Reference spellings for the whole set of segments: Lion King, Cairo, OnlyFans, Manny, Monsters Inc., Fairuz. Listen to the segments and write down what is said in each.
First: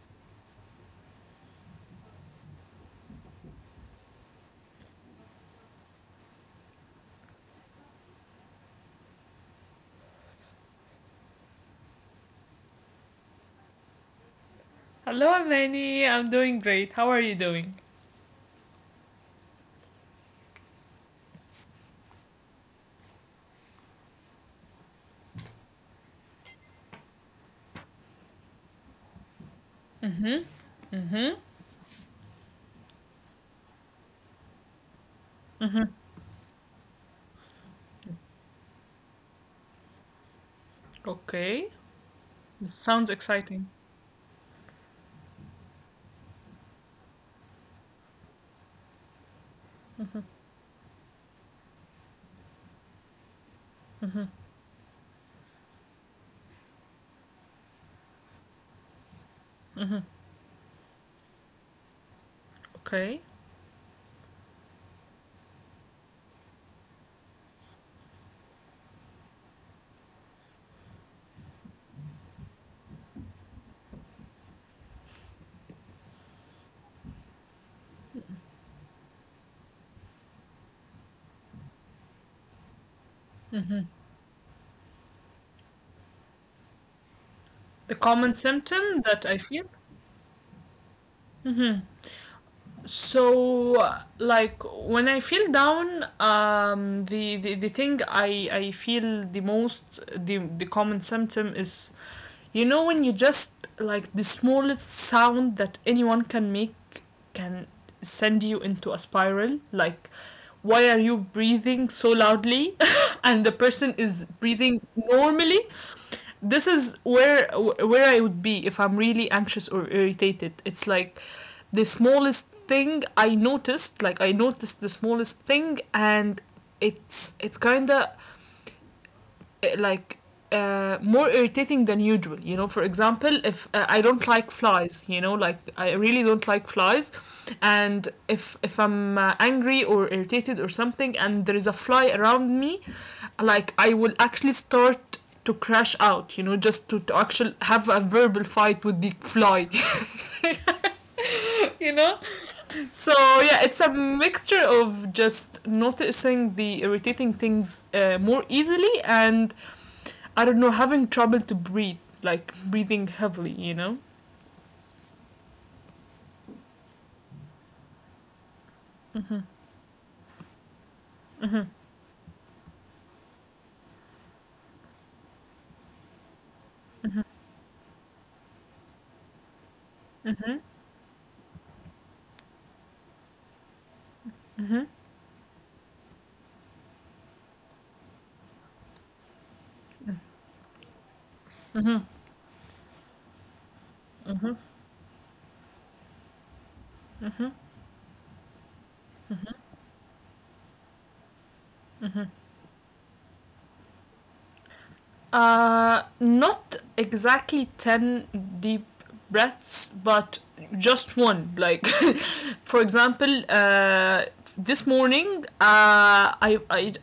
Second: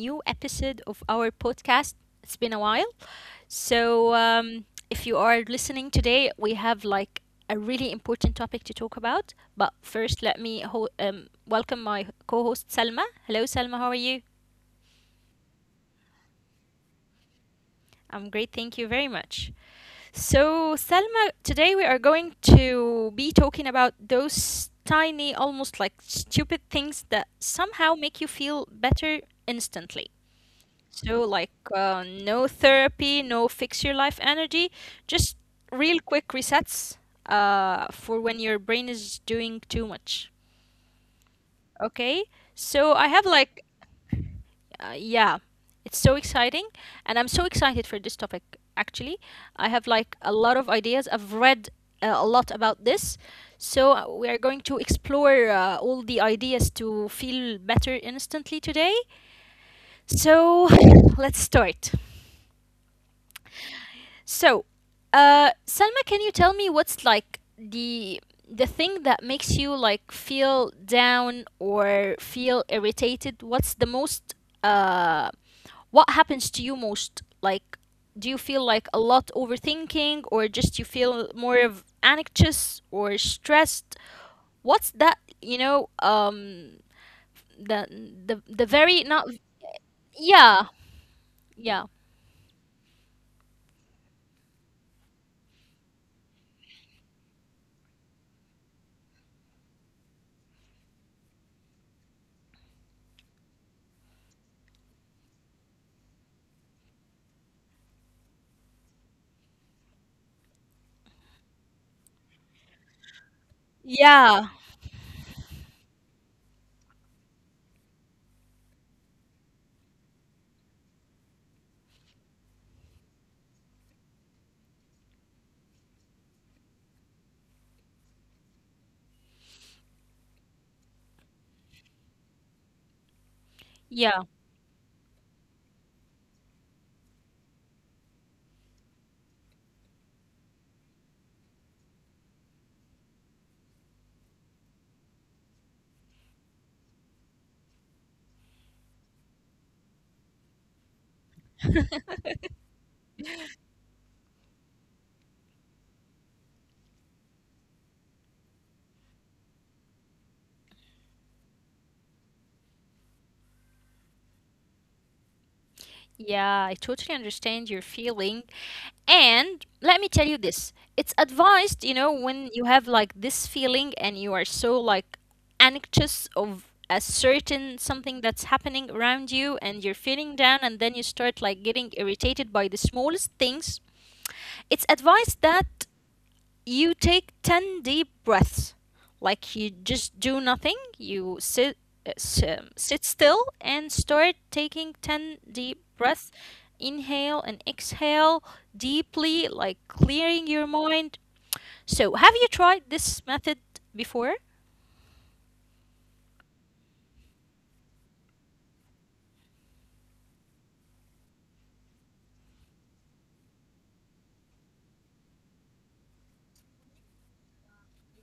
new episode of our podcast. It's been a while. So, if you are listening today, we have like a really important topic to talk about. But first, let me welcome my co host Salma. Hello, Salma, how are you? Hello, Manny. I'm doing great. How are you doing? I'm great, thank you very much. So, Salma, today we are going to be talking about those tiny, almost like stupid things that somehow make you feel better instantly. Mm-hmm. So, Mm-hmm. like, no therapy, no fix your life energy, just real quick resets for when your brain is doing too much. Okay. Okay? So, I Sounds have like, exciting. uh, yeah, it's so exciting. And I'm so excited for this topic, actually. I have like a lot of ideas. I've read a lot about this. So, we are going to explore all the ideas to feel better instantly today. So, let's start. Okay. So, Selma, can you tell me what's like the thing that makes you like feel down or feel irritated? What's the most uh what happens to you most? Like, do you feel like a lot overthinking or just you feel more of anxious or stressed? What's that, the The the common very not symptom that I feel. yeah, yeah. So, like when I feel down, the thing I feel the most, the common symptom is, you know, when you just, like, the smallest sound that anyone can make can send you into a spiral, like, why are you breathing so loudly? And the person Yeah. is breathing normally. This is where I would be if I'm really anxious or irritated. It's like the smallest thing I noticed. Like, I noticed the smallest thing, and it's kind of, like, more irritating than usual. You know, for example, Yeah. if I don't like flies, you know, like, I really don't like flies, and if I'm angry or irritated or something, and there is a fly around me, like, I will actually start to crash out. You know, just to actually have a verbal fight with the fly. You know, so yeah, it's a mixture of just noticing the irritating things more easily and, I don't know, having trouble to breathe, like breathing heavily, you know? Yeah, I totally understand your feeling. And let me tell you this it's advised, you know, when you have like this feeling and you are so like anxious of a certain something that's happening around you and you're feeling down and then you start Mm-hmm. like getting irritated by the smallest things. It's advised Mm-hmm. that you take 10 deep breaths, like you just do nothing. You sit sit still and start taking 10 deep breaths. Inhale and Mm-hmm. exhale deeply, like clearing your mind. So, have you tried this method before? Not exactly 10 deep breaths, but just one. Like, for example, this morning,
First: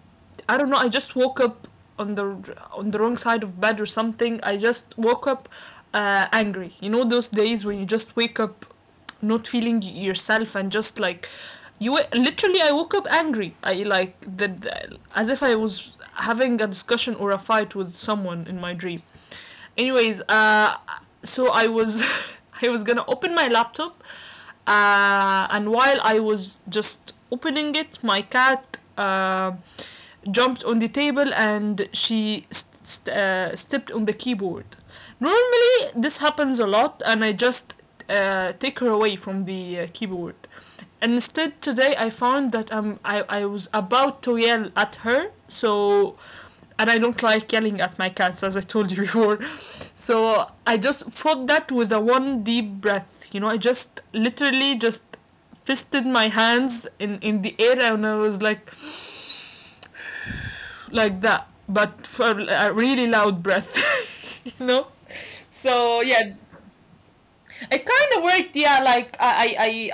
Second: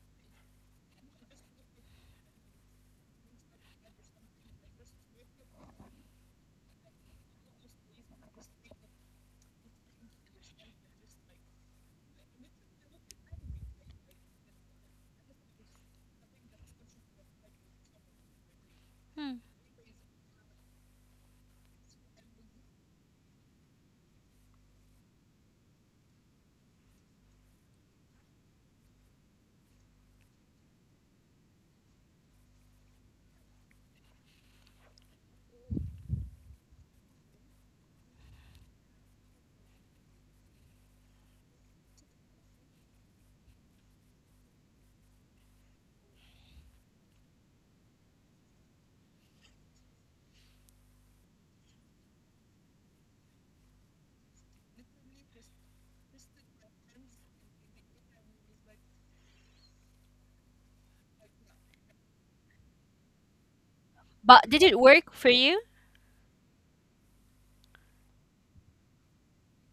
I don't know, I just woke up on the wrong side of bed or something. I just woke up angry. You know those days when you just wake up not feeling yourself and just, like, you literally, I woke up angry. I, like, as if I was having a discussion or a fight with someone in my dream. Hmm. Anyways, so I was, I was gonna open my laptop, and while I was just opening it, my cat jumped on the table and she stepped on the keyboard. Normally, this happens a lot, and I just take her away from the keyboard. And instead, today I found that I was about to yell at her, so, and I don't like yelling at my cats, as I told you before. So I just fought that with a one deep breath. You know, I just literally just fisted my hands in the air, and I was like that, but for a really loud breath. You But did know, it work for you? so yeah, it kind of worked. Yeah, like, I I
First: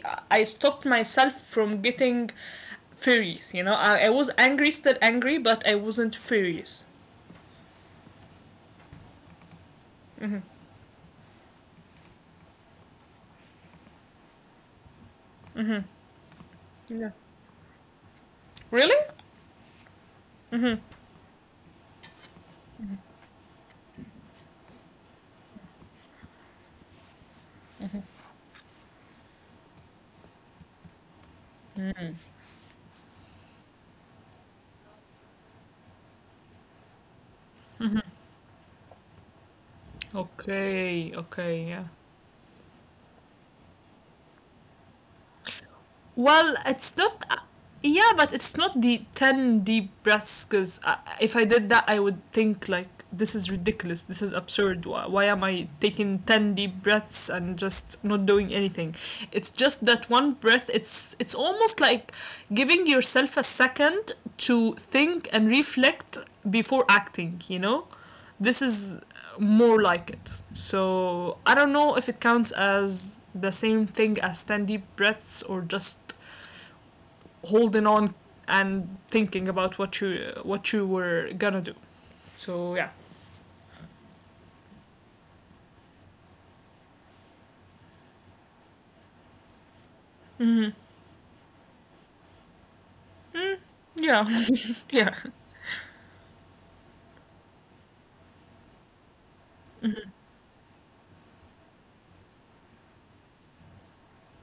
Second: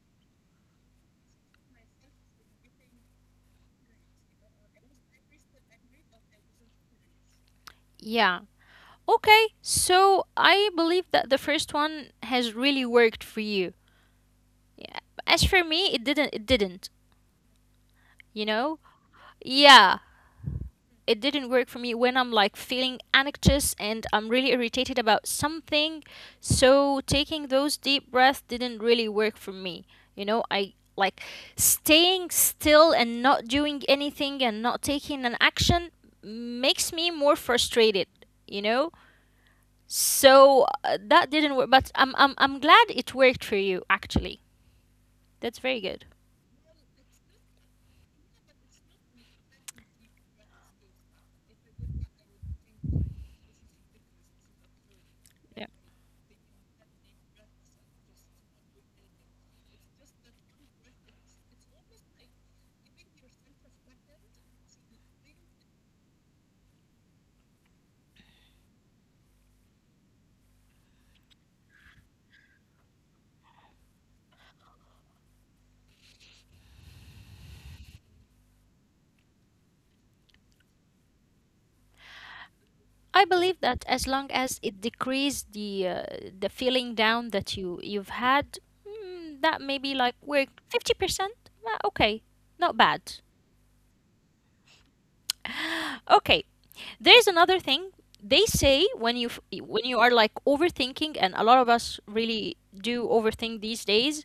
I I stopped myself from getting furious. You know, I was angry, still angry, but I wasn't furious. Yeah. Okay, so I believe that the first one has really worked for you. Yeah. As for me, it didn't, Yeah. you know? Really? Yeah, it didn't work for me when I'm like feeling anxious and I'm really irritated about something. So taking those deep breaths didn't really work for me. You know, I like staying still and not doing anything and not taking an action makes me more frustrated, you know? So Okay, that didn't okay, work, yeah. but I'm glad it worked for you actually. That's very good. Well, it's not. Yeah, but it's not the 10 deep breaths, because if I did that, I would think, like, this is ridiculous. This is absurd. Why am I taking 10 deep breaths and just not doing anything? It's just that one breath. It's almost like giving yourself a second to think and reflect before acting, you know? This is more like it. So I don't know if it counts as the same thing as 10 deep breaths or just holding on and thinking about what you were gonna do. So yeah. I believe that as long as it decreases the feeling down that you've had, mm, that maybe like Mm-hmm. we 50%. Well, okay, not bad. Mm, yeah. Yeah. Okay, there is another thing they say when when you are like overthinking, and a lot of us really do overthink these days.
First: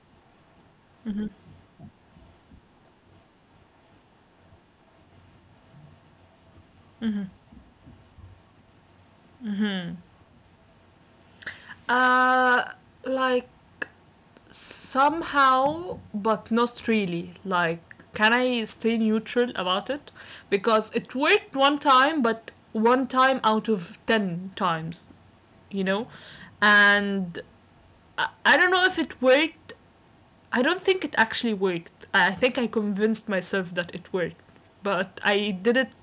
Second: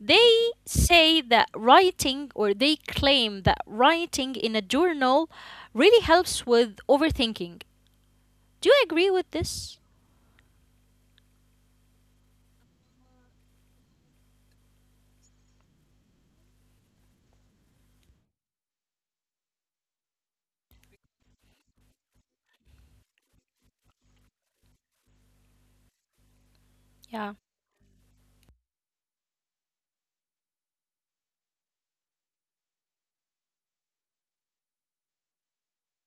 They say Mm-hmm. that writing, or they claim that writing in a journal, really helps with Mm-hmm. overthinking. Do you agree with this? Mm-hmm. Uh, like, somehow, but not really. Like, can I stay neutral about it? Because it worked one time, but one time out of 10 times, you know, and I don't know if it worked. I don't think it actually worked. I think I convinced myself that it worked. But I did it,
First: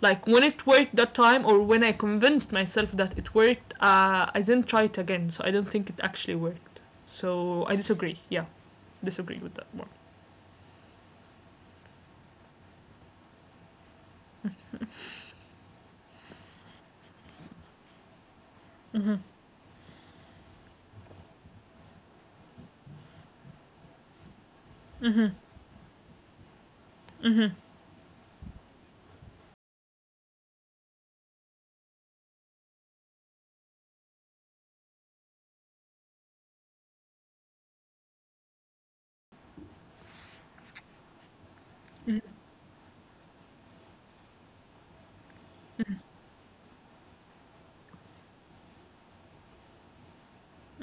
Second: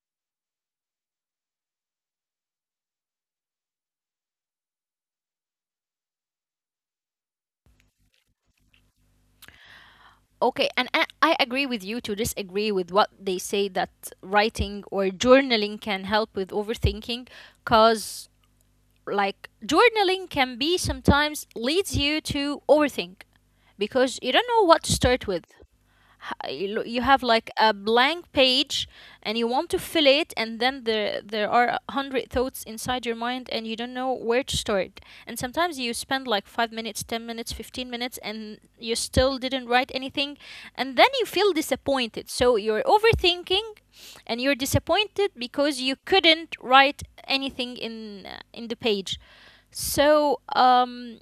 like, when it worked that time, or when I convinced myself that it worked, I didn't try it again, so I don't think it actually worked. So I disagree. Yeah, disagree with that one. Okay, and I agree with you to disagree with what they say that writing or journaling can help with overthinking because Mm-hmm. like journaling can be sometimes leads you to overthink because you don't know what to start with you have like a blank page and you want to fill it and then there are 100 thoughts inside your mind and you don't know where to start and sometimes you spend like 5 minutes 10 minutes 15 minutes and you still didn't write anything and then you feel disappointed so you're overthinking and you're disappointed because you couldn't write anything in the page so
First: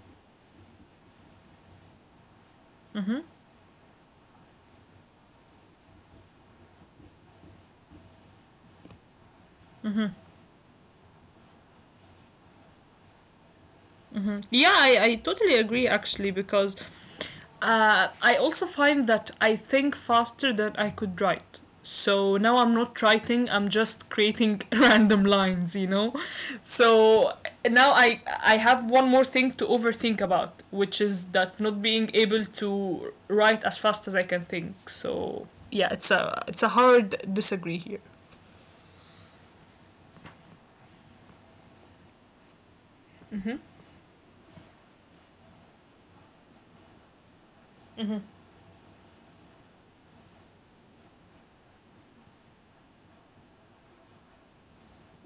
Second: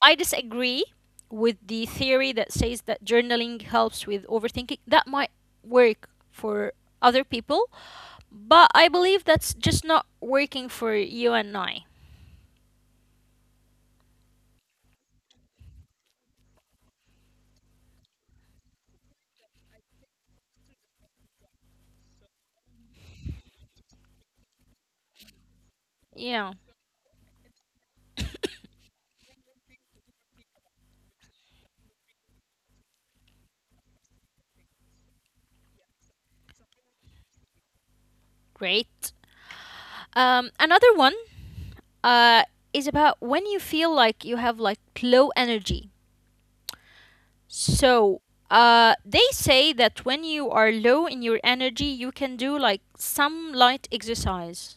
I disagree with the theory that says that journaling helps with overthinking. That might work for other people, but I believe that's just not working for you and I. Yeah, I totally agree, actually, because I also find that I think faster than I could write. So now I'm not writing, I'm just creating random lines, you know? Yeah, So now I have one more thing to overthink about, which is that not being able to write as fast as I can think. So yeah, it's a, it's a hard disagree here. great. Another one uh, is Mm-hmm. about when you feel like you have like low energy. Mm-hmm. So they say that when you are low in your energy, you can do like some light exercise.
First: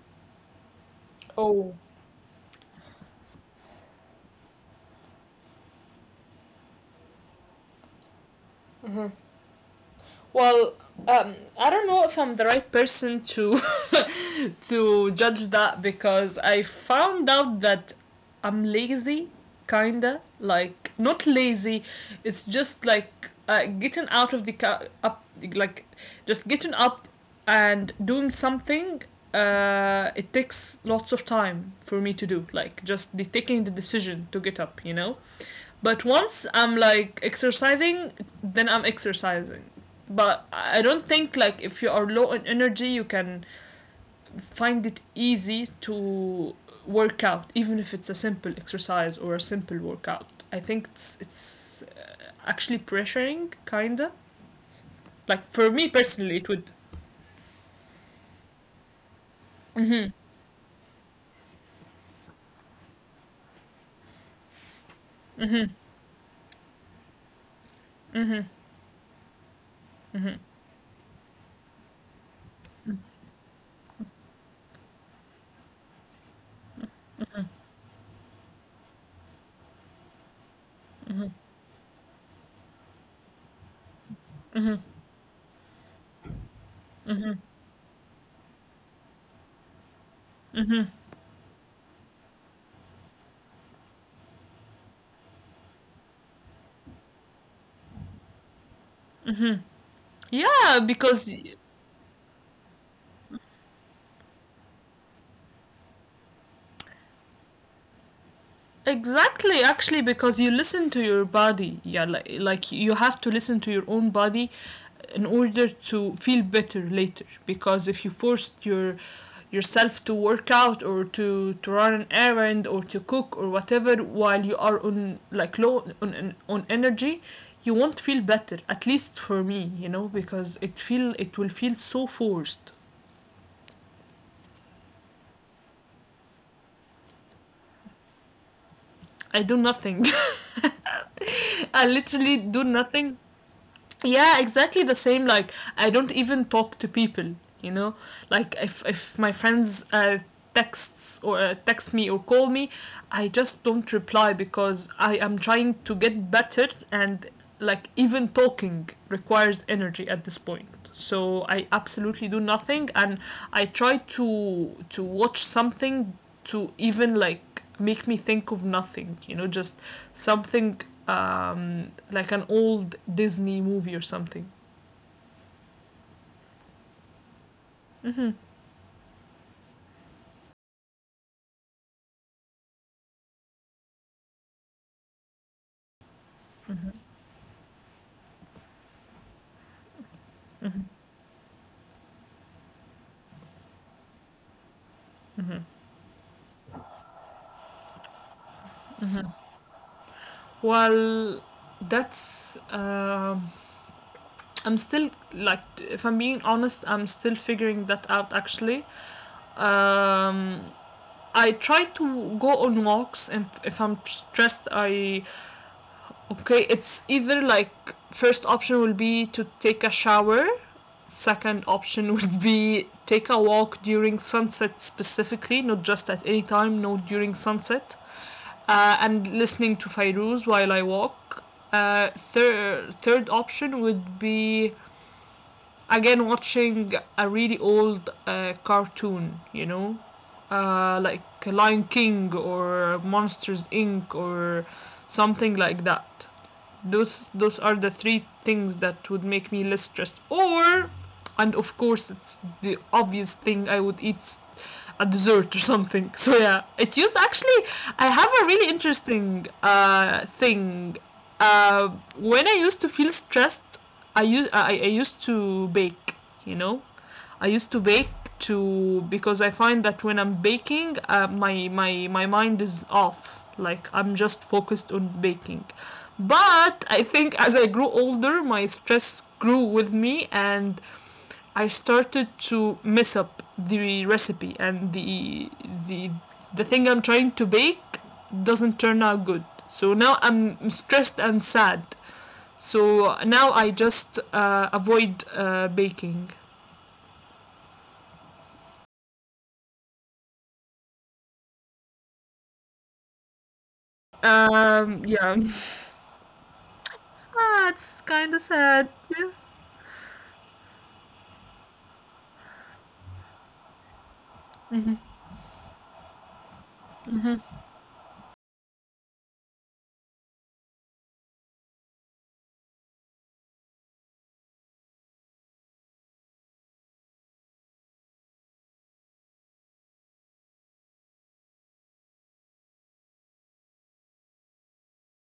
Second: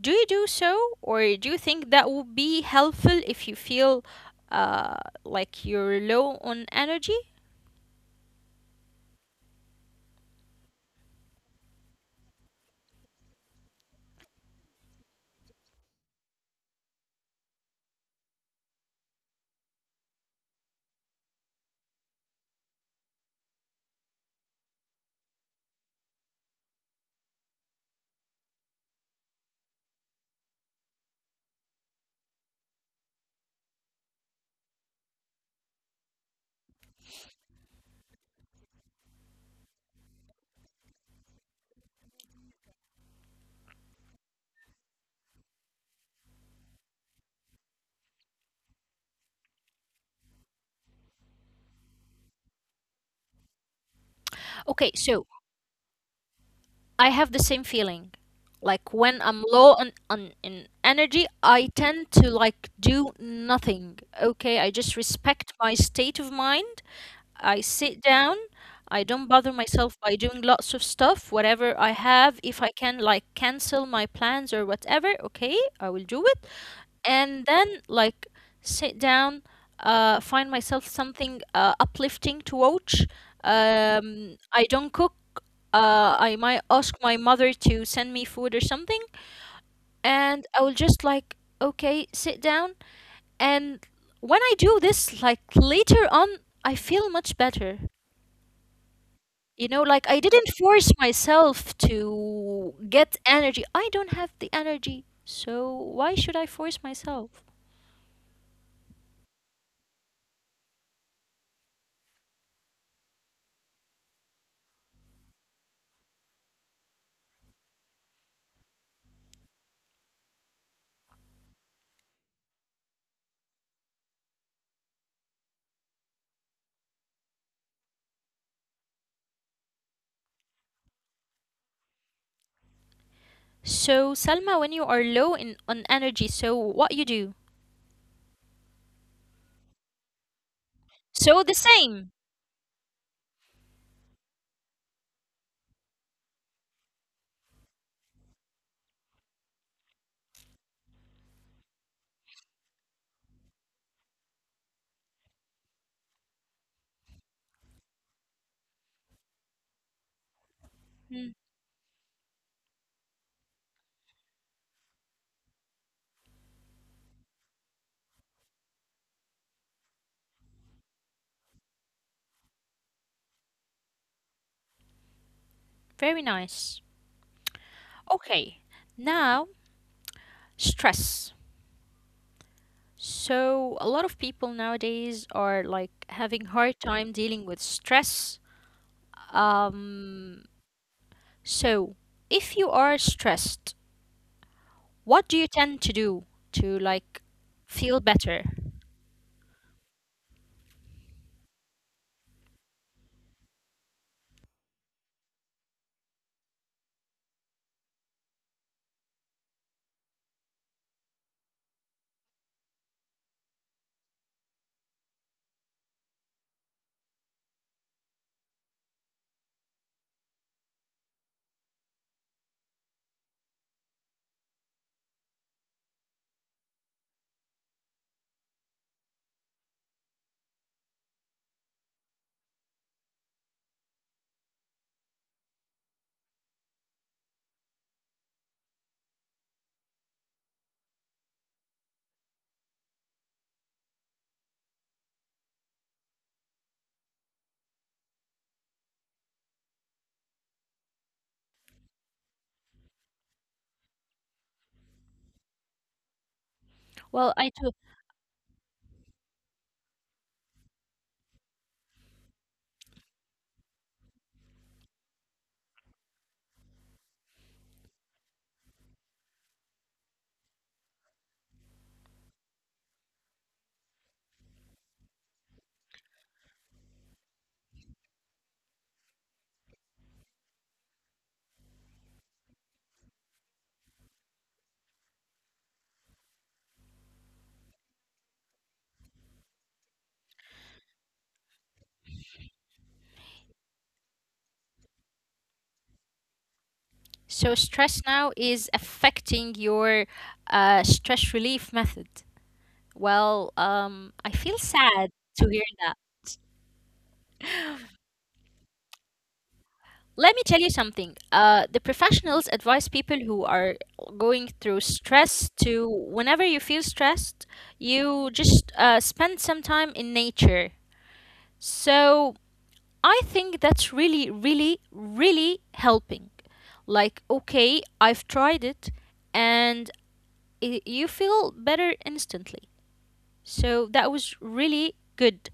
Do you do so, or do you Oh, think that would be helpful if you feel uh, like you're low on energy? well, I don't know if I'm the right person to to judge that because I found out that I'm lazy, kinda, like, not lazy. It's just like, getting out of the like, just getting up and doing something. It takes lots of time for me to do, like, just the taking the decision to get up, you know. But once I'm like exercising, then I'm exercising. But I don't think, like, if you are low in energy, you can find it easy to work out, even if it's a simple exercise or a simple workout. I think it's actually pressuring, kinda. Okay, so Like, for me personally, it would. I have the same feeling. Like when I'm low on, Mm-hmm. on in energy, I tend to like do nothing. Okay, I just respect Mm-hmm. my state of mind. I sit down. Mm-hmm. I don't bother myself by Mm-hmm. doing lots of stuff. Whatever I have, if I can like cancel my plans or whatever, okay, I will do it. And then like sit down find myself Mm-hmm. something uplifting to watch I Mm-hmm. don't cook I might ask my mother to send me food or something and I will Mm-hmm. just like okay sit down and when I do this like later on I feel much better Mm-hmm. you know like I didn't Yeah, force because, myself to get energy I don't have the energy so why should I force myself. exactly, actually, because you listen to your body. Yeah, like, you have to listen to your own body in order to feel better later. Because if you forced yourself to work out or to run an errand or to cook or whatever while you are on, like, low on, on energy, you won't feel better, at least for me, you know, because it feel, it will feel so forced. So, Salma, when you are low in on energy, so what you do? I do nothing. So the I same. literally do nothing. Yeah, exactly the same. Like, I don't even talk to people, you know, like, if my friends texts, or text me or call me, I just don't reply because I am trying to get better, and like, even talking requires energy at this point, so Mm, I absolutely do nothing, and I try to watch something, to even, like, make me think of nothing, you know, just something, like an old Disney movie or something. very nice. Okay. Now, stress. So, a lot of people nowadays are like having hard time dealing with stress. Um, so if you are stressed, what do you tend to do to like feel better? Well, that's, I'm still, like, if I'm being honest, I'm still figuring that out, actually. um I try to go on walks, and if I'm stressed, I, okay, it's either like, first option will be to take a shower. Second option would be take a walk during sunset specifically, not just at any time, no, during sunset, and listening to Fairuz while I walk. Third option would be, again, watching a really old cartoon, you know, like Lion King or Monsters Inc. or something like that. Those are the three things that would make me less stressed. Or, and of course, it's the obvious thing, I would eat a dessert or something. So yeah, it used Well, I do. actually. I have a really interesting thing. Uh, when I used to feel stressed, I used to bake. You know, I used to bake, to, because I find that when I'm baking, my mind is off. Like, I'm just focused on baking. But I think as I grew older, my stress grew with me, and I started to mess up the recipe and the the thing I'm trying to bake doesn't turn out good. So now I'm stressed and sad. So now I just avoid baking. So stress now is affecting your stress relief method. Well, I feel sad to Yeah. hear that. That's kind of sad. Yeah. Let me tell you something. The professionals advise people who are going through stress to, whenever you feel stressed, you just spend some time in nature. So I think that's really, really, really helping. Like, okay, I've tried it and I you feel better instantly. So that was really good.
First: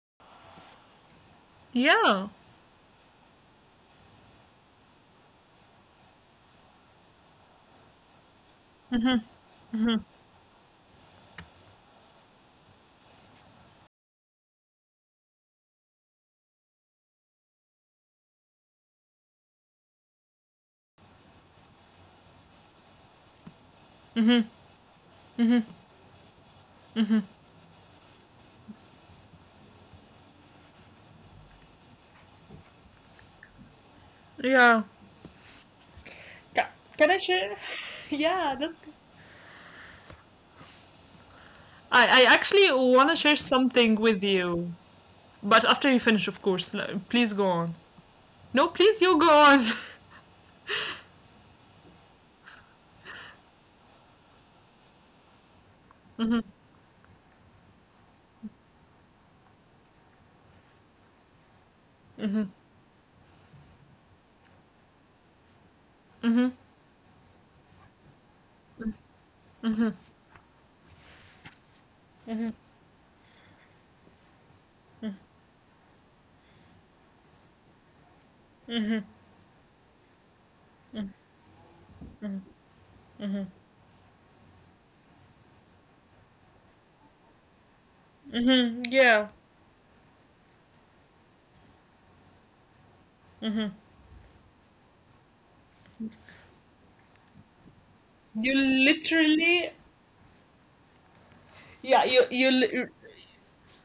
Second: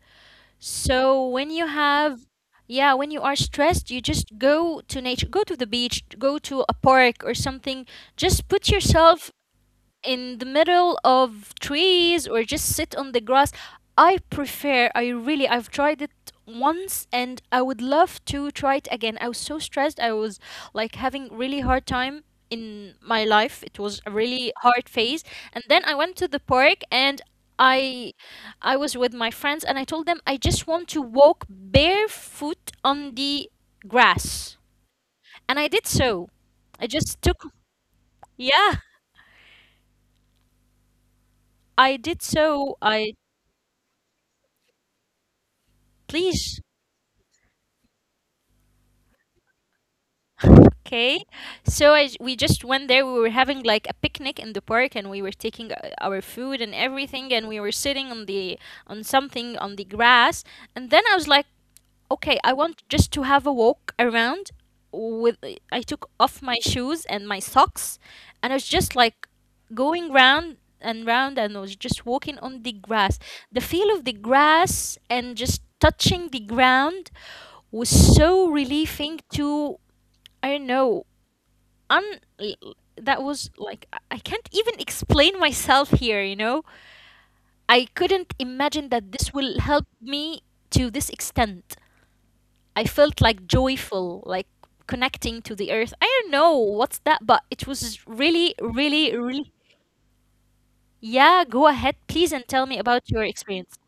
So when you have, Yeah. yeah, when you are stressed, you just go to nature, go to the beach, go to a park or something. Just put Mhm. yourself in the middle of trees or just sit on the grass. I prefer, I really, I've tried it once and I would love to try it again. I was so stressed. I was like having really hard time in my life. It was a really hard phase. And then I went to the park and I I was with my friends and I told them I just want to walk barefoot on the grass. Yeah. And I did so. Ca- I Can I just took share? Yeah, yeah, that's good. I did I actually so. want I to share something with you. But after you finish, of please. course. No, please go on. No, please, you go on. Okay, so we just went there. We were having like a picnic in the park, and we were taking our Hmm. food and everything, and we were sitting on the on something on the grass. And then I was like, okay, Hmm. I want just to have a walk around. With I took off Hmm. my shoes and my socks, and I was just like going round and round, and I was just walking Hmm. on the grass. The feel of the grass and just touching the ground was so relieving to I don't know un l- that was like I can't even explain myself here, you know? I couldn't Hmm. imagine that Yeah, this will help me to this extent. I felt like joyful, like connecting to the earth. I don't know what's that, but it was really, you really, really literally. yeah, go ahead Yeah, please and tell me about your experience.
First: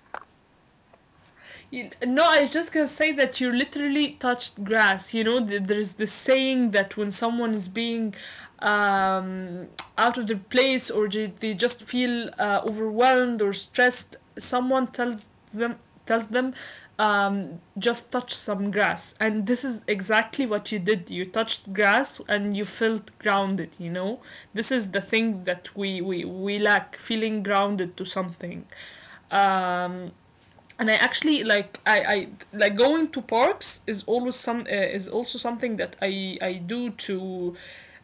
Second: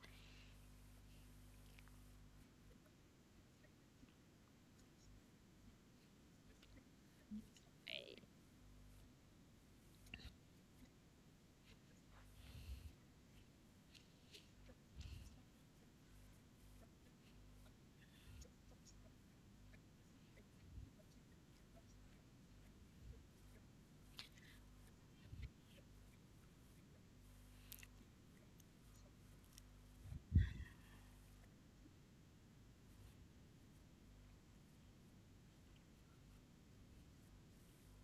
No, I was just gonna say that you literally touched grass. You know, there's this saying that when someone is being um, out of their place, or they just feel overwhelmed or stressed, someone them tells them just touch some grass. And this is exactly what you did. You touched grass and you felt grounded. You know, this is the thing that we lack: feeling grounded to something. Um, and I actually, like, I like, going to parks is always some is also something that I do to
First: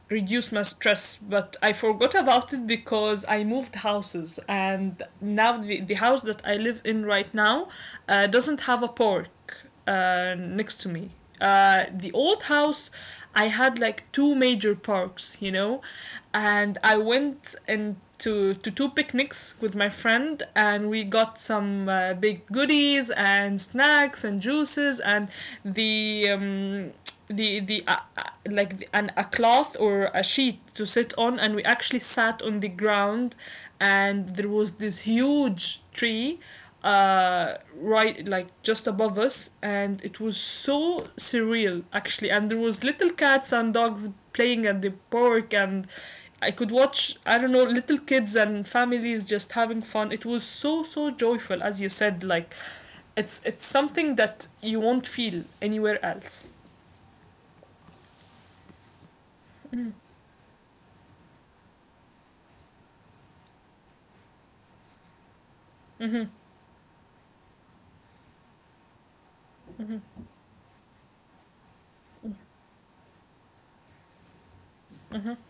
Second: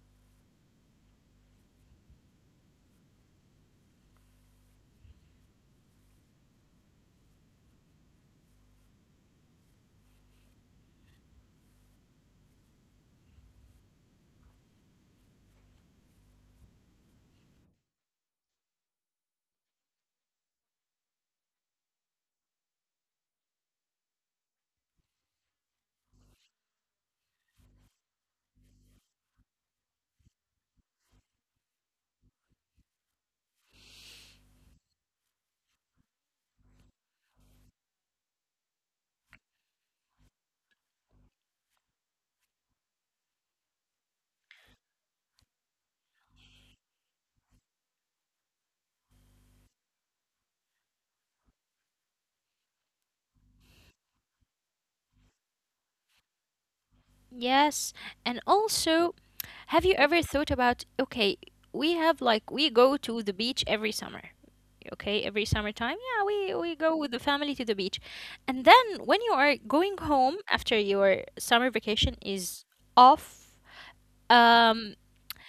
reduce my stress, but I forgot about it because I moved houses, and now the house that I live in right now doesn't have a park next to me. The old house, I had like two major parks, you know, and I went to two picnics with my friend, and we got some big goodies and snacks and juices and the um, the like a cloth or a sheet to sit on, and we actually sat on the ground. And there was this huge tree right like just above us, and it was so surreal actually. And there was little cats and dogs playing at the park, and I could watch, I don't know, little kids and families just having fun. It was so, so joyful, as you said, like it's something that you won't feel anywhere else. Yes, and also have you ever thought about, okay, we have like we go to the beach every summer. Okay, every summertime, yeah, Hmm. We go with the family to the beach. And then when you are going home after your summer vacation is off, um Hmm.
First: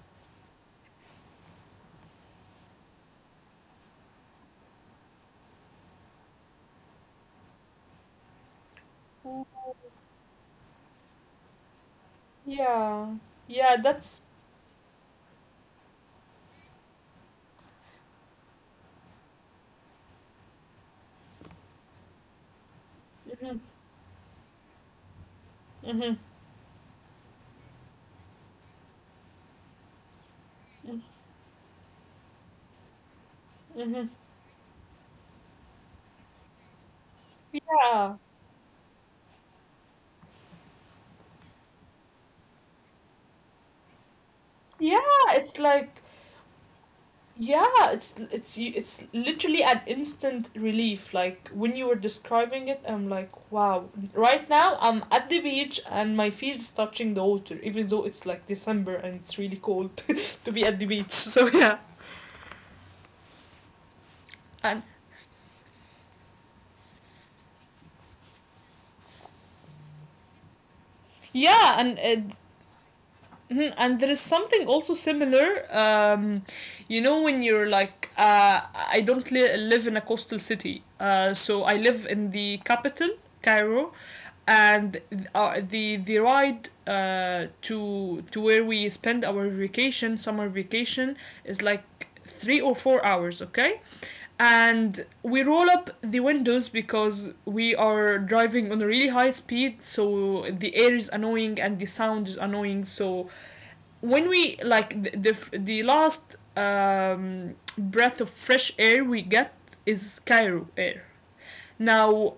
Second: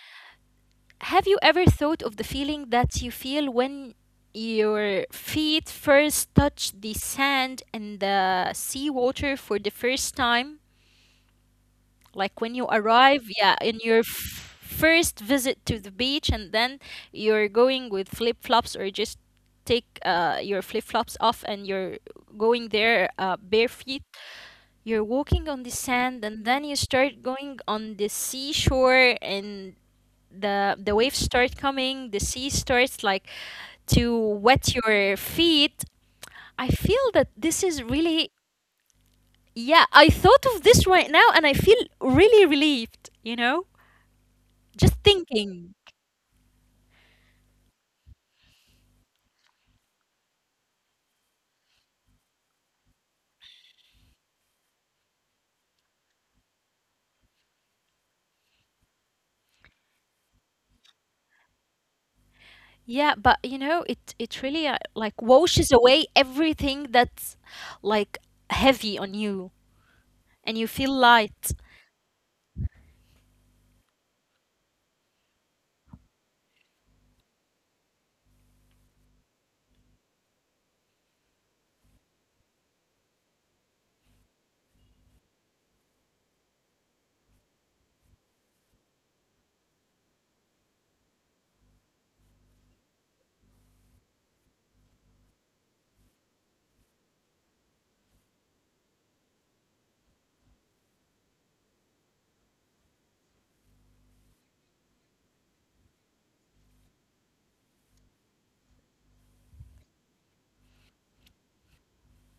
have you ever thought of the feeling that you feel when your feet first touch the sand and the sea water for the first time? Like when you Yeah, arrive, yeah, yeah, in your that's first visit to the beach, and then you're going with flip flops or just take your flip flops off and you're going there hmm. bare feet. You're walking on the Hmm. sand, and then you start going on the seashore, and the waves start coming. The sea starts like Hmm. to wet your feet. I feel that this is Yeah, really yeah. I thought of this right now, and I feel really relieved. You know. Just yeah, it's thinking. like yeah, it's literally an instant relief. Like when you were describing it, I'm like, wow. Right now, I'm at the beach and my feet is touching the water, even though it's like December and it's really cold to be at the beach. So yeah, Yeah, but you know, it really and like washes away everything that's like heavy on you, and you feel light. yeah, and it, mhm. And there is something also similar. You know, when you're like, I don't li- live in a coastal city. So I live in the capital, Cairo, and the ride to where we spend our vacation, summer vacation, is like 3 or 4 hours. Okay, and we roll up the windows because we are driving on a really high speed, so the air is annoying and the sound is annoying. So when we like the last breath of fresh air we get is Cairo air. Now,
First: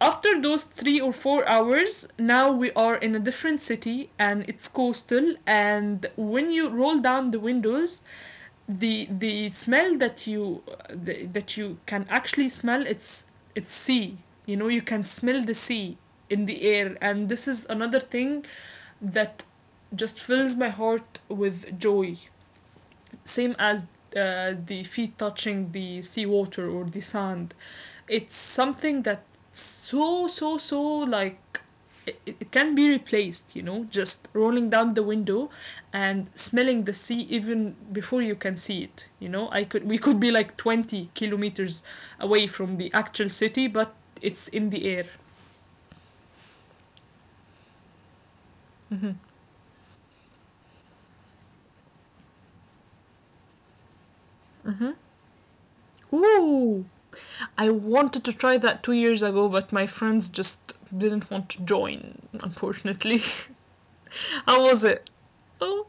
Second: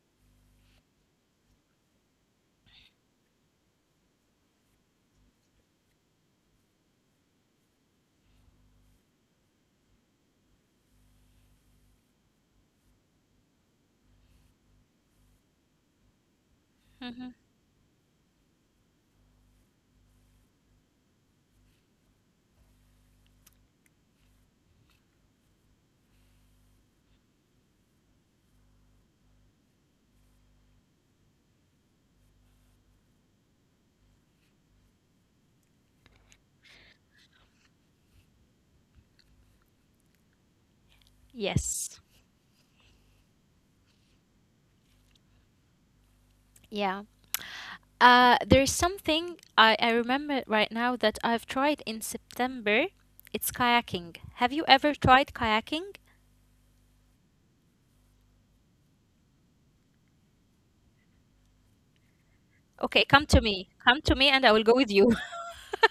after those 3 or 4 hours, now we are in a different city and it's coastal. And when you roll down the windows, the smell that you can actually smell, it's sea. You know, you can smell the sea in the air, Mm-hmm. and this is another thing that just fills my heart with joy. Same as the feet touching the seawater or the sand. It's something that so, so, so like it can be replaced, you know, just rolling down the window and smelling the sea even before you can see it. You know, I could we could be like 20 kilometers Yes. away from the actual city, but it's in the air. Yeah. There's something I remember right now that I've tried in September. It's kayaking. Have you ever tried kayaking? Ooh, I wanted to try that 2 years ago, but my friends just didn't want to join, Okay, unfortunately. come to me. Come to me and I will How go was with it? you. Oh,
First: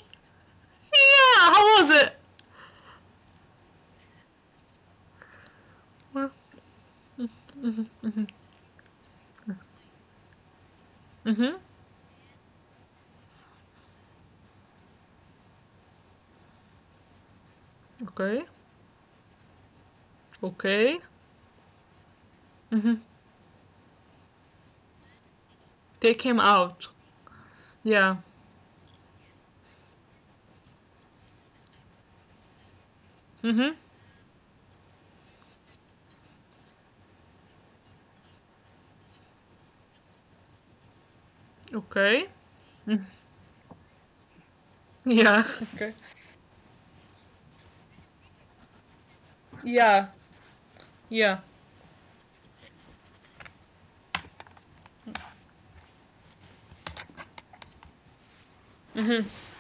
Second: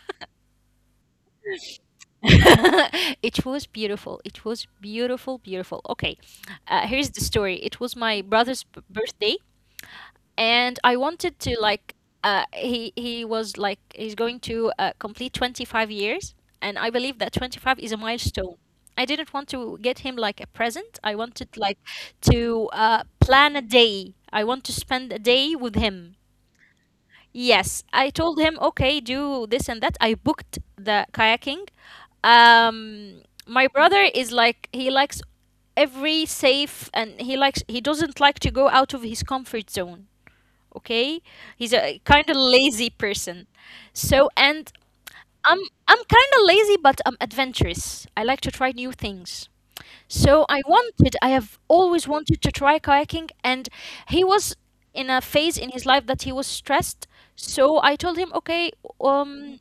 yeah, how was it? it was beautiful. It was beautiful, beautiful. Okay, Well, here's the story. It was my brother's birthday, and I wanted mm-hmm, to like. He was like he's going to complete 25 years, and I believe that 25 is a okay, milestone. I didn't want to get him like a present. okay. I wanted like to Mm-hmm. Plan a day. I want to spend a day with They him. came out. Yes, I Yeah. told him, okay, do this and that. I booked the kayaking, my Mm-hmm, brother is like he likes every safe and he doesn't like to go out of his comfort zone, okay? He's a okay. kind of lazy Mm. person. So and Yeah. I'm Okay. I'm kind of lazy but I'm adventurous. I like to try new things. Yeah, So I yeah. have always wanted to try kayaking, and he was in a phase in his life that he was stressed. So I told him, okay, Mm-hmm, um,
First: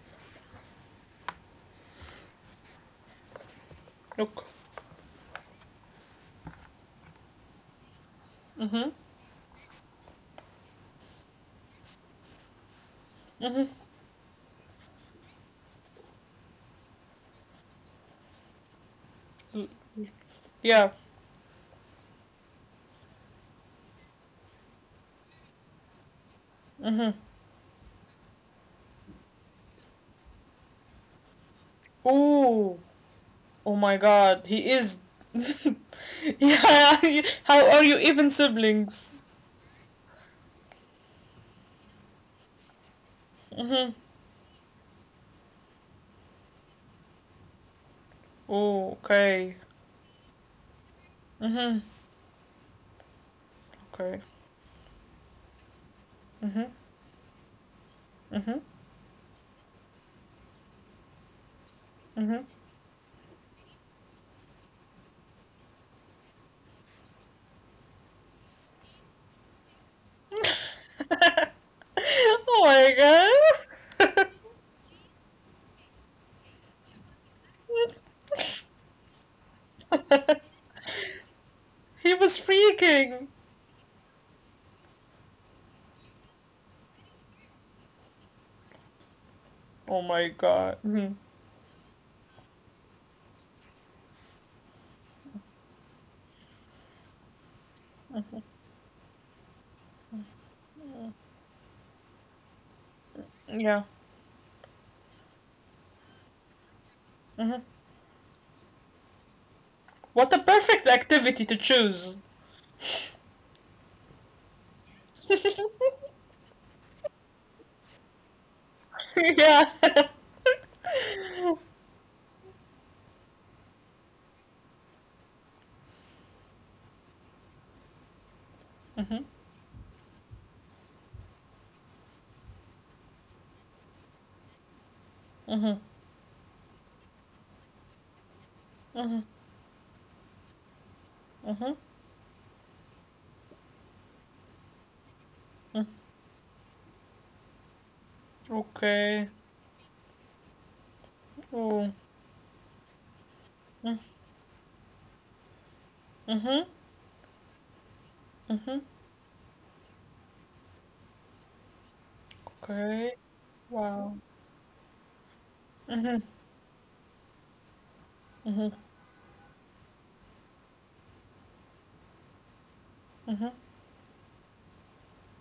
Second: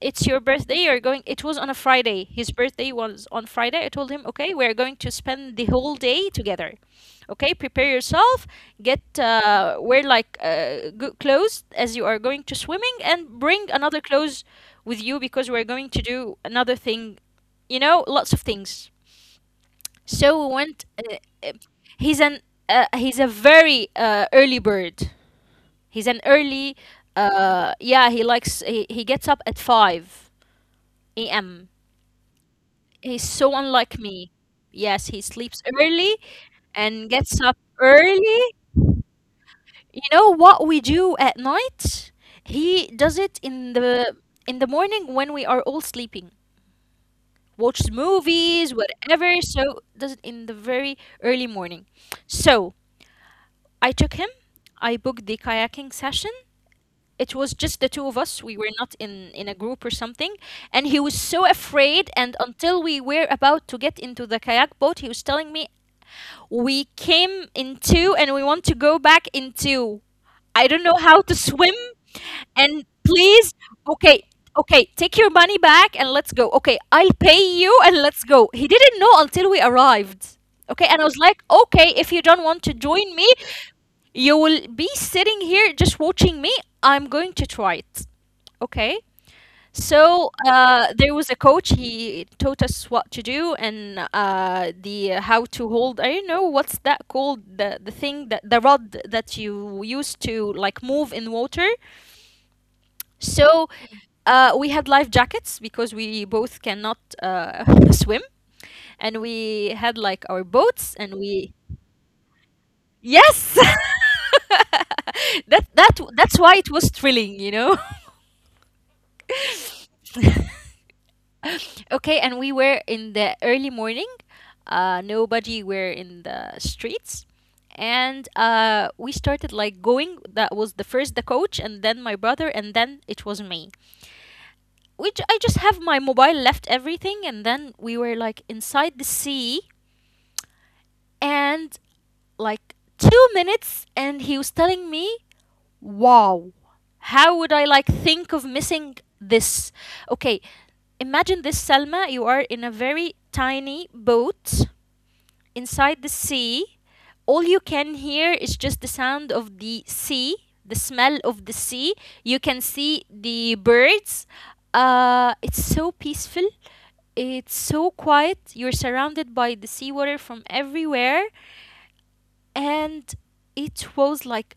it's your birthday, you're going. It was on a Friday. His birthday was on Friday. I told him, okay. okay, we're going to spend the whole day together. Okay, prepare yourself, Mm-hmm, get wear like good clothes as you are going to swimming, and bring mm-hmm, another clothes with you because we're going to do another thing. You know, lots of things. So we went. yeah. Uh, he's an he's a very early bird. He's an early. Mm-hmm. Yeah, he gets up at 5 a.m. Ooh, He's so oh my unlike me. god, he is. Yes, he sleeps early Yeah, and gets up how are you even early. siblings? You know what we do at night? He does it in Mm-hmm. the in the morning when we are all sleeping. Watches movies, Oh, whatever. okay. So does it in the very early Mm-hmm. morning. So I took Okay. him. I booked the kayaking session. Mm-hmm. It was just the two of us. Mm-hmm. We were not in a group or something, and he was so afraid. And Mm-hmm. until we were about to get into the kayak boat, he was telling me, we came in two and we want to go back in two. I don't know how to swim Oh and my god. please, okay, okay, take your money back and let's go. Okay, I'll pay you and let's go. He didn't know until we arrived. Okay, and I was like, okay, He if you was don't want to join freaking. me, you will be sitting here just watching me. I'm going to try it. Okay. Oh my So god. Hmm. there was a coach. He taught us what to do, and the how to hold. I don't know what's that called, the thing that the rod that you use to like move in water. So Yeah. We had life jackets because we both cannot Hmm. Swim, and we had What like a our perfect boats, and activity to we, choose. yes, that that that's why it was thrilling, you know. Yeah. Okay, and we were in the early morning. Nobody were in the streets, and Hmm. we started like going. That was the first the coach, and then my brother, and then it was me. Hmm. I just have my mobile, left everything, and then we were like Hmm. inside the sea, Hmm. and like 2 minutes and he was telling me, wow, how would I like think of Okay. missing this? Okay, Oh. imagine this, Selma, you are in a very tiny boat inside Mm-hmm. the sea. All you can Mm-hmm. hear is just the sound of the sea, the smell of the sea. You Okay. can see Wow. the birds. It's so peaceful. It's so quiet. You're surrounded by the seawater from everywhere. And it was like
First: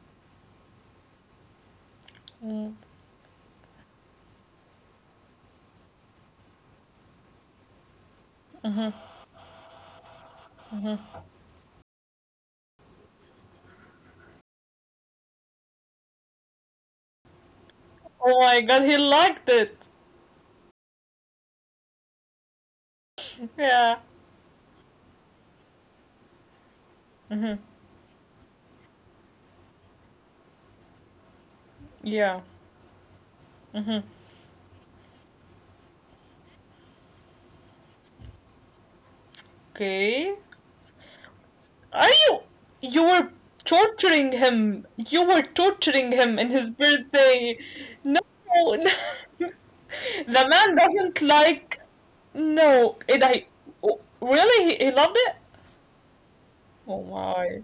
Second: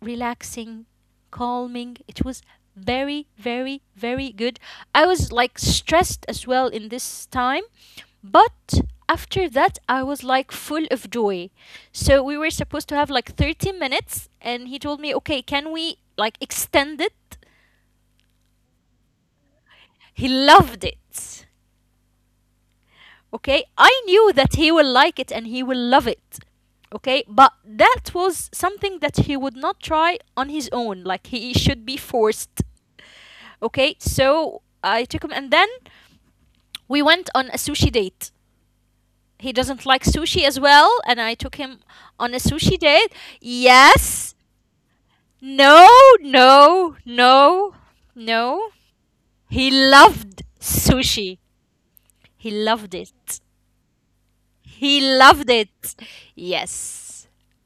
relaxing, calming. It was very, very, very good. I was like stressed as well in this time. But after that, I was like full of joy. So we were supposed to have like 30 minutes. And he told me, okay, can we like extend it? Oh my god, he liked it. He loved it. Okay, I Yeah. knew that he will like it and he will love it. Okay, but that was something that he would not try on his own. Like he should be Yeah. forced. Okay, so I took him and then we went on a sushi date. He doesn't like Okay. sushi as well, and I took him Are on a you? sushi You date. were torturing Yes, him. You were no, torturing him in his no, birthday. no, No, no. no. He loved The man doesn't sushi. like. He loved No, it. it. I oh, really. He He loved it. loved it. Oh Yes. my.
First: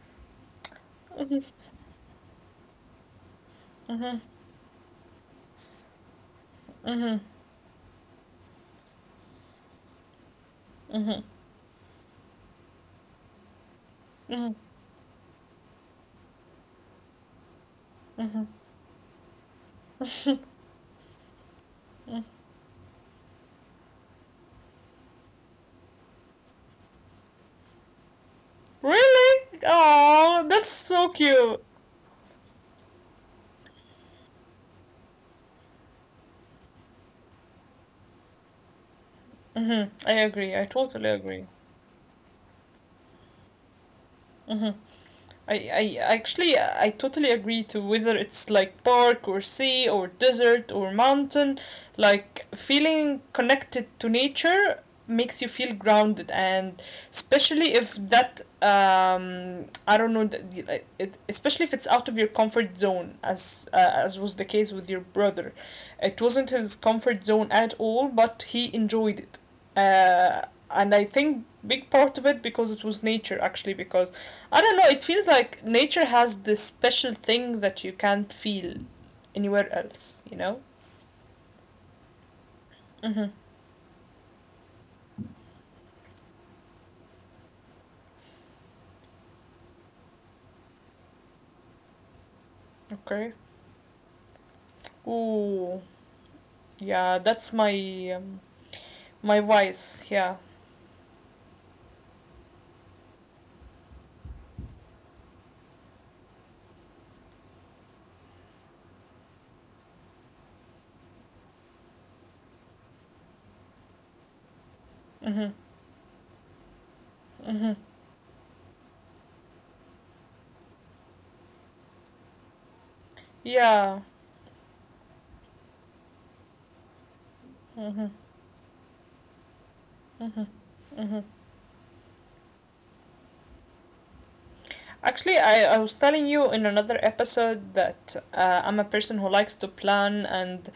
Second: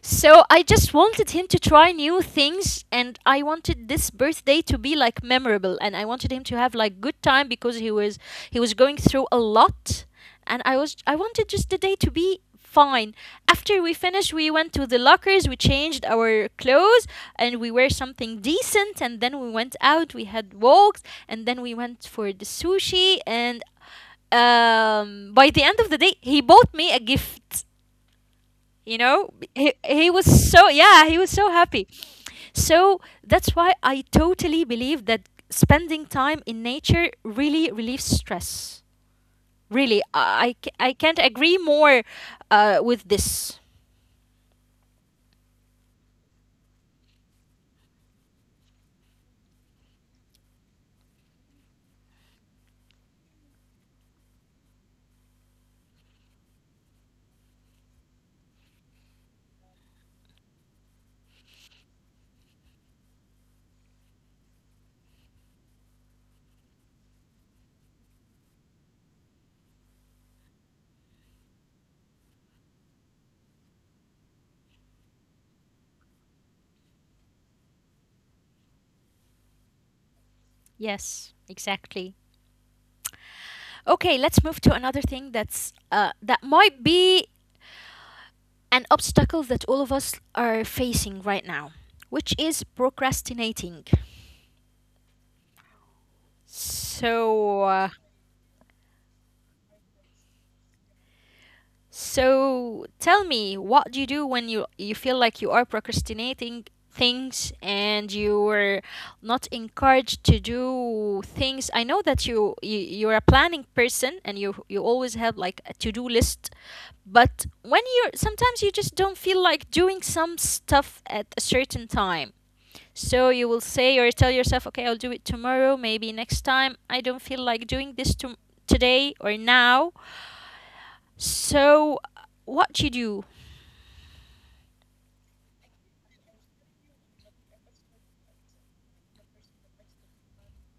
So I just wanted him to try new things and I wanted this birthday to be like memorable and I wanted him to have like good time because he was going through a lot, and I wanted just the day to be fine. After we finished we Mhm. went to the lockers, we changed our clothes and we wear something decent and then we went out, we had walks and then we went for the sushi. And by the end of the day he bought me a gift, you know. Really? He was Oh, so, that's yeah, so he was so cute. happy. So that's why I totally believe that spending time in nature really relieves stress. Hmm. Really, I i, I agree. I ca- I totally can't agree. agree more with this. Hmm. I actually I totally agree to whether it's like park or sea or desert or mountain, like feeling connected to nature makes you feel grounded. And especially if that I don't know, th- y- like, it, especially if it's out of your comfort zone, as was the case with your brother, it wasn't his comfort zone at all, but he enjoyed it. uh, and I think big part of it because it was nature actually, because I don't know. It feels like nature has this special thing that you can't feel anywhere else. You know. Yes, exactly. Mm-hmm. Okay, let's move to another thing that might be an obstacle that all of us are facing right now, which is Okay. procrastinating. Ooh. Yeah, that's so, uh, my my vice. Yeah. So tell me, what do you do when you feel like you are procrastinating things and you were not encouraged to do things? I know that you're a planning person and you always have Mm-hmm. like a to-do list, but Mm-hmm. when you're sometimes you just don't feel like doing some stuff at a certain time. So you will say Yeah. or tell yourself, okay, I'll do it tomorrow, maybe next time. I don't feel like doing this Mm-hmm. to today or now. Mm-hmm. Mm-hmm. So what you do. Actually, I was telling you in another episode that I'm a person who likes to plan, and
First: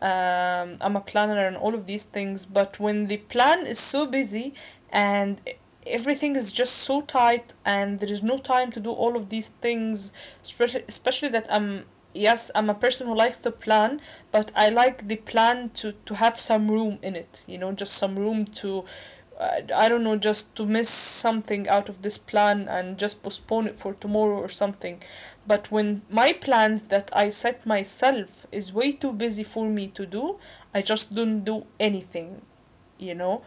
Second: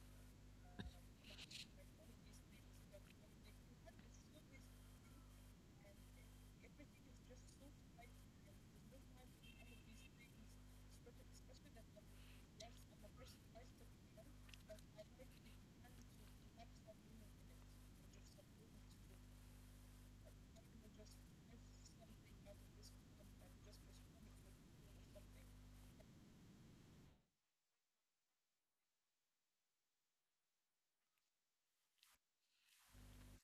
I'm a planner and all of these things, but when the plan is so busy and everything is just so tight and there is no time to do all of these things, especially that I'm yes, I'm a person who likes to plan, but I like the plan to have some room in it, you know, just some room to I don't know, just to miss something out of this plan and just postpone it for tomorrow or something. But when my plans that I set myself is way too busy for me to do, I just don't do anything, you know.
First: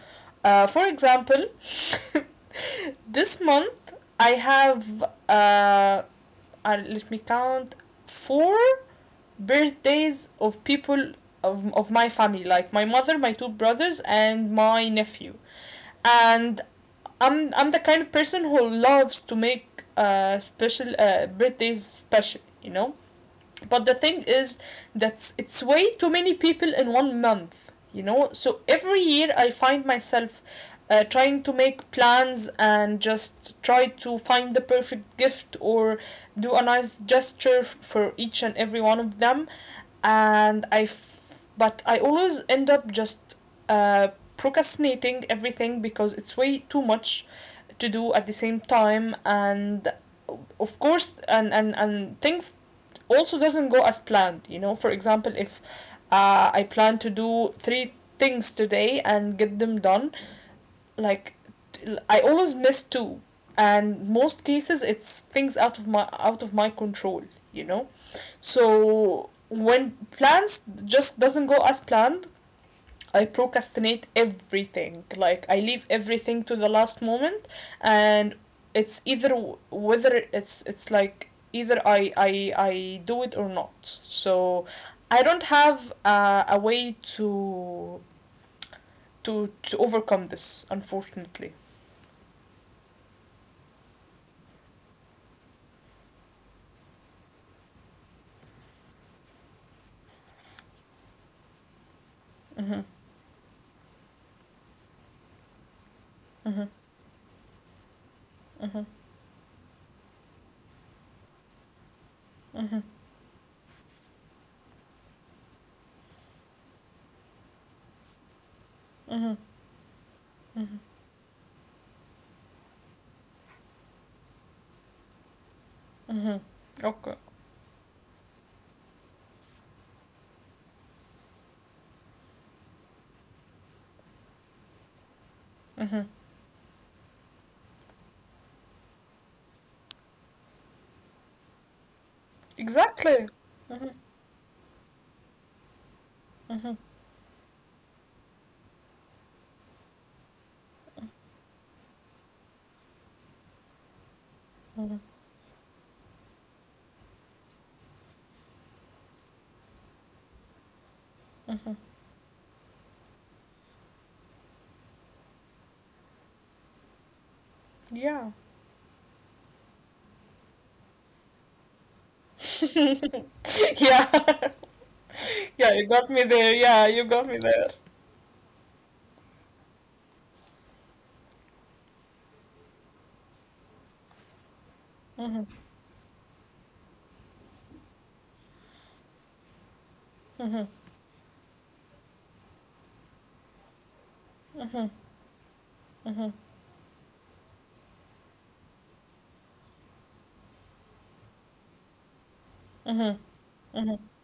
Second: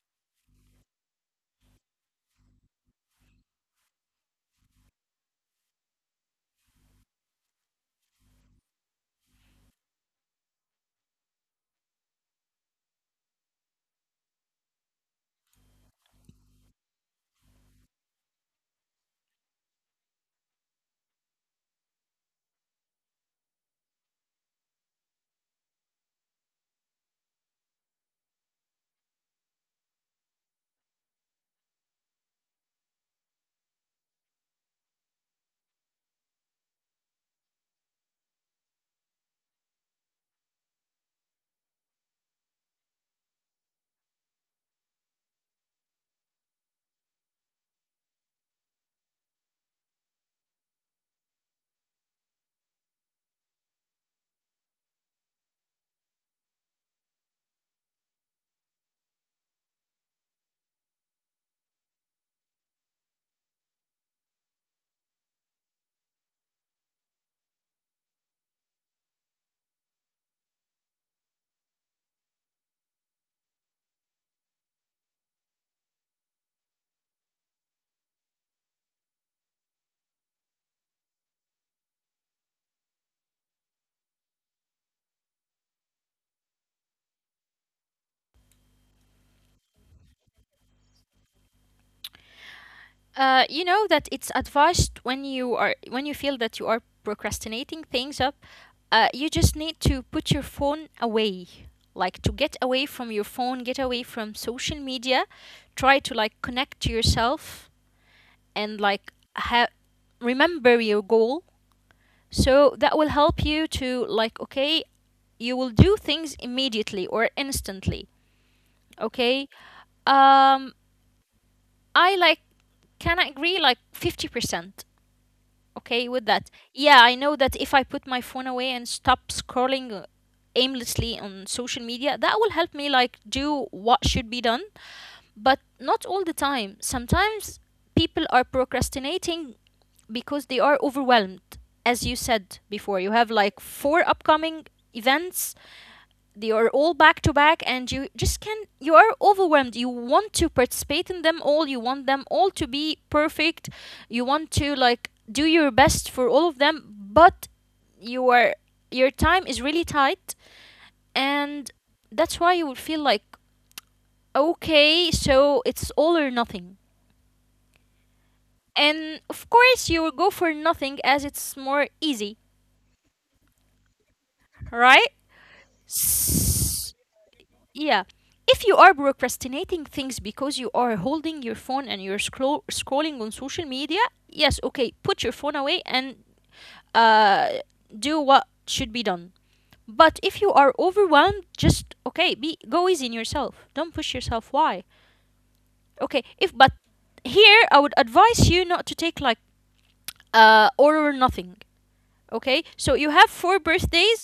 For example, this month I have uh, let me count four birthdays of people of my family, like my mother, my two brothers, and my nephew. And I'm the kind of person who loves to make special birthdays special, you know. But the thing is that it's way too many people in one month, you know. So every year I find myself trying to make plans and just try to find the perfect gift or do a nice gesture f- for each and every one of them. And I f- but I always end up just uh, procrastinating everything because it's way too much to do at the same time. And of course and and things also doesn't go as planned. You know, for example, if I plan to do three things today and get them done, like I always miss two, and most cases it's things out of my control. You know, so when plans just doesn't go as planned, I procrastinate everything. Like I leave everything to the last moment. And it's either whether it's like either I do it or not. So I don't have a way to to overcome this, unfortunately. You know that it's advised when you are when you feel that you are procrastinating things up, you just need to put your phone away. Like to get Mm-hmm. away from your phone, get away from social media, try to like Mm-hmm. connect to yourself Mm-hmm. and remember your goal. So Mm-hmm. that will help you to like, okay, you will do things immediately or instantly. Mm-hmm. Okay? Um Mm-hmm. I like can agree like 50%. Okay with Mm-hmm. that. Yeah, I Okay. know that if I put my phone away and stop scrolling aimlessly on social media, that will help me like do what should be done, but not Mm-hmm. all the time. Sometimes people are procrastinating because they are overwhelmed. As you said before, you Exactly. have like Mm-hmm. four upcoming events. They are Mm-hmm. all back to back and you just can you are overwhelmed. You want to participate in them all. You want them all to be perfect. You want to Mm-hmm. like do your best for all of them, but you are, your time is really tight. And Mm-hmm. that's why you will feel like, okay, so it's all or nothing. Yeah. And of course you will go for nothing as it's more easy, Yeah. right? Yeah, you got me there. Yeah, you got me there. Yeah. If you are procrastinating things because you are holding your phone and you're scrolling on social media, yes, okay, put your Mhm, phone away and uh, do what should be done. But if you mhm, are overwhelmed, just, okay, be go easy on yourself. Don't push yourself. Why? mhm, Okay, mhm, if but here I would advise you not to take like all or nothing. Okay, so you mhm, have four mhm, birthdays.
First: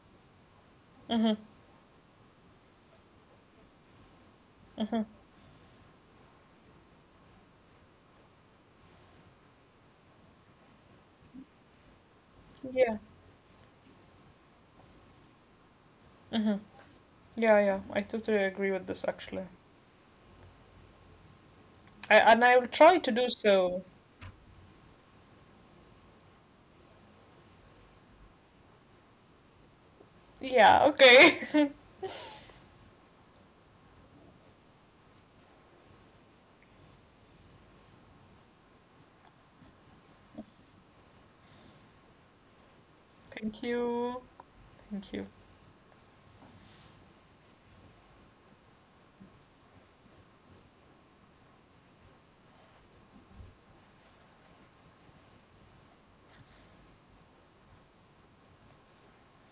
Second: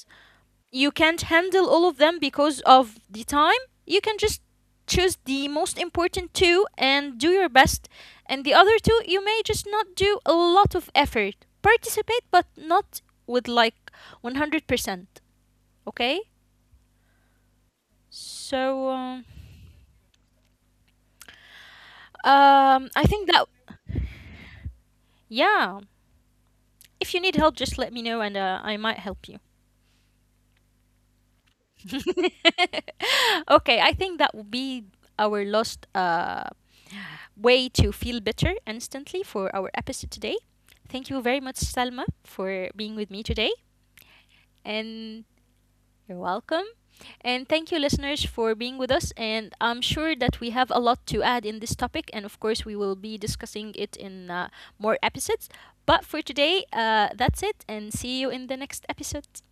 You can't mhm, handle all of them because of the time. You can just mhm. choose the most important two and do your best. And the other two, you may just not do a lot of effort. Participate, but Yeah. not with like 100%. Okay? Hmm. Yeah, yeah. I totally agree with So, this actually. I, and I will try I to do think that, so. yeah. If you need help, just let me know and I might help you. Yeah, okay. Okay, I think that will be our last way to feel better instantly for our episode today. Thank you very much, Salma, for being with me today. Thank you. Thank And you. you're welcome. And thank you, listeners, for being with us. And I'm sure that we have a lot to add in this topic. And of course, we will be discussing it in more episodes. But for today, that's it. And see you in the next episode.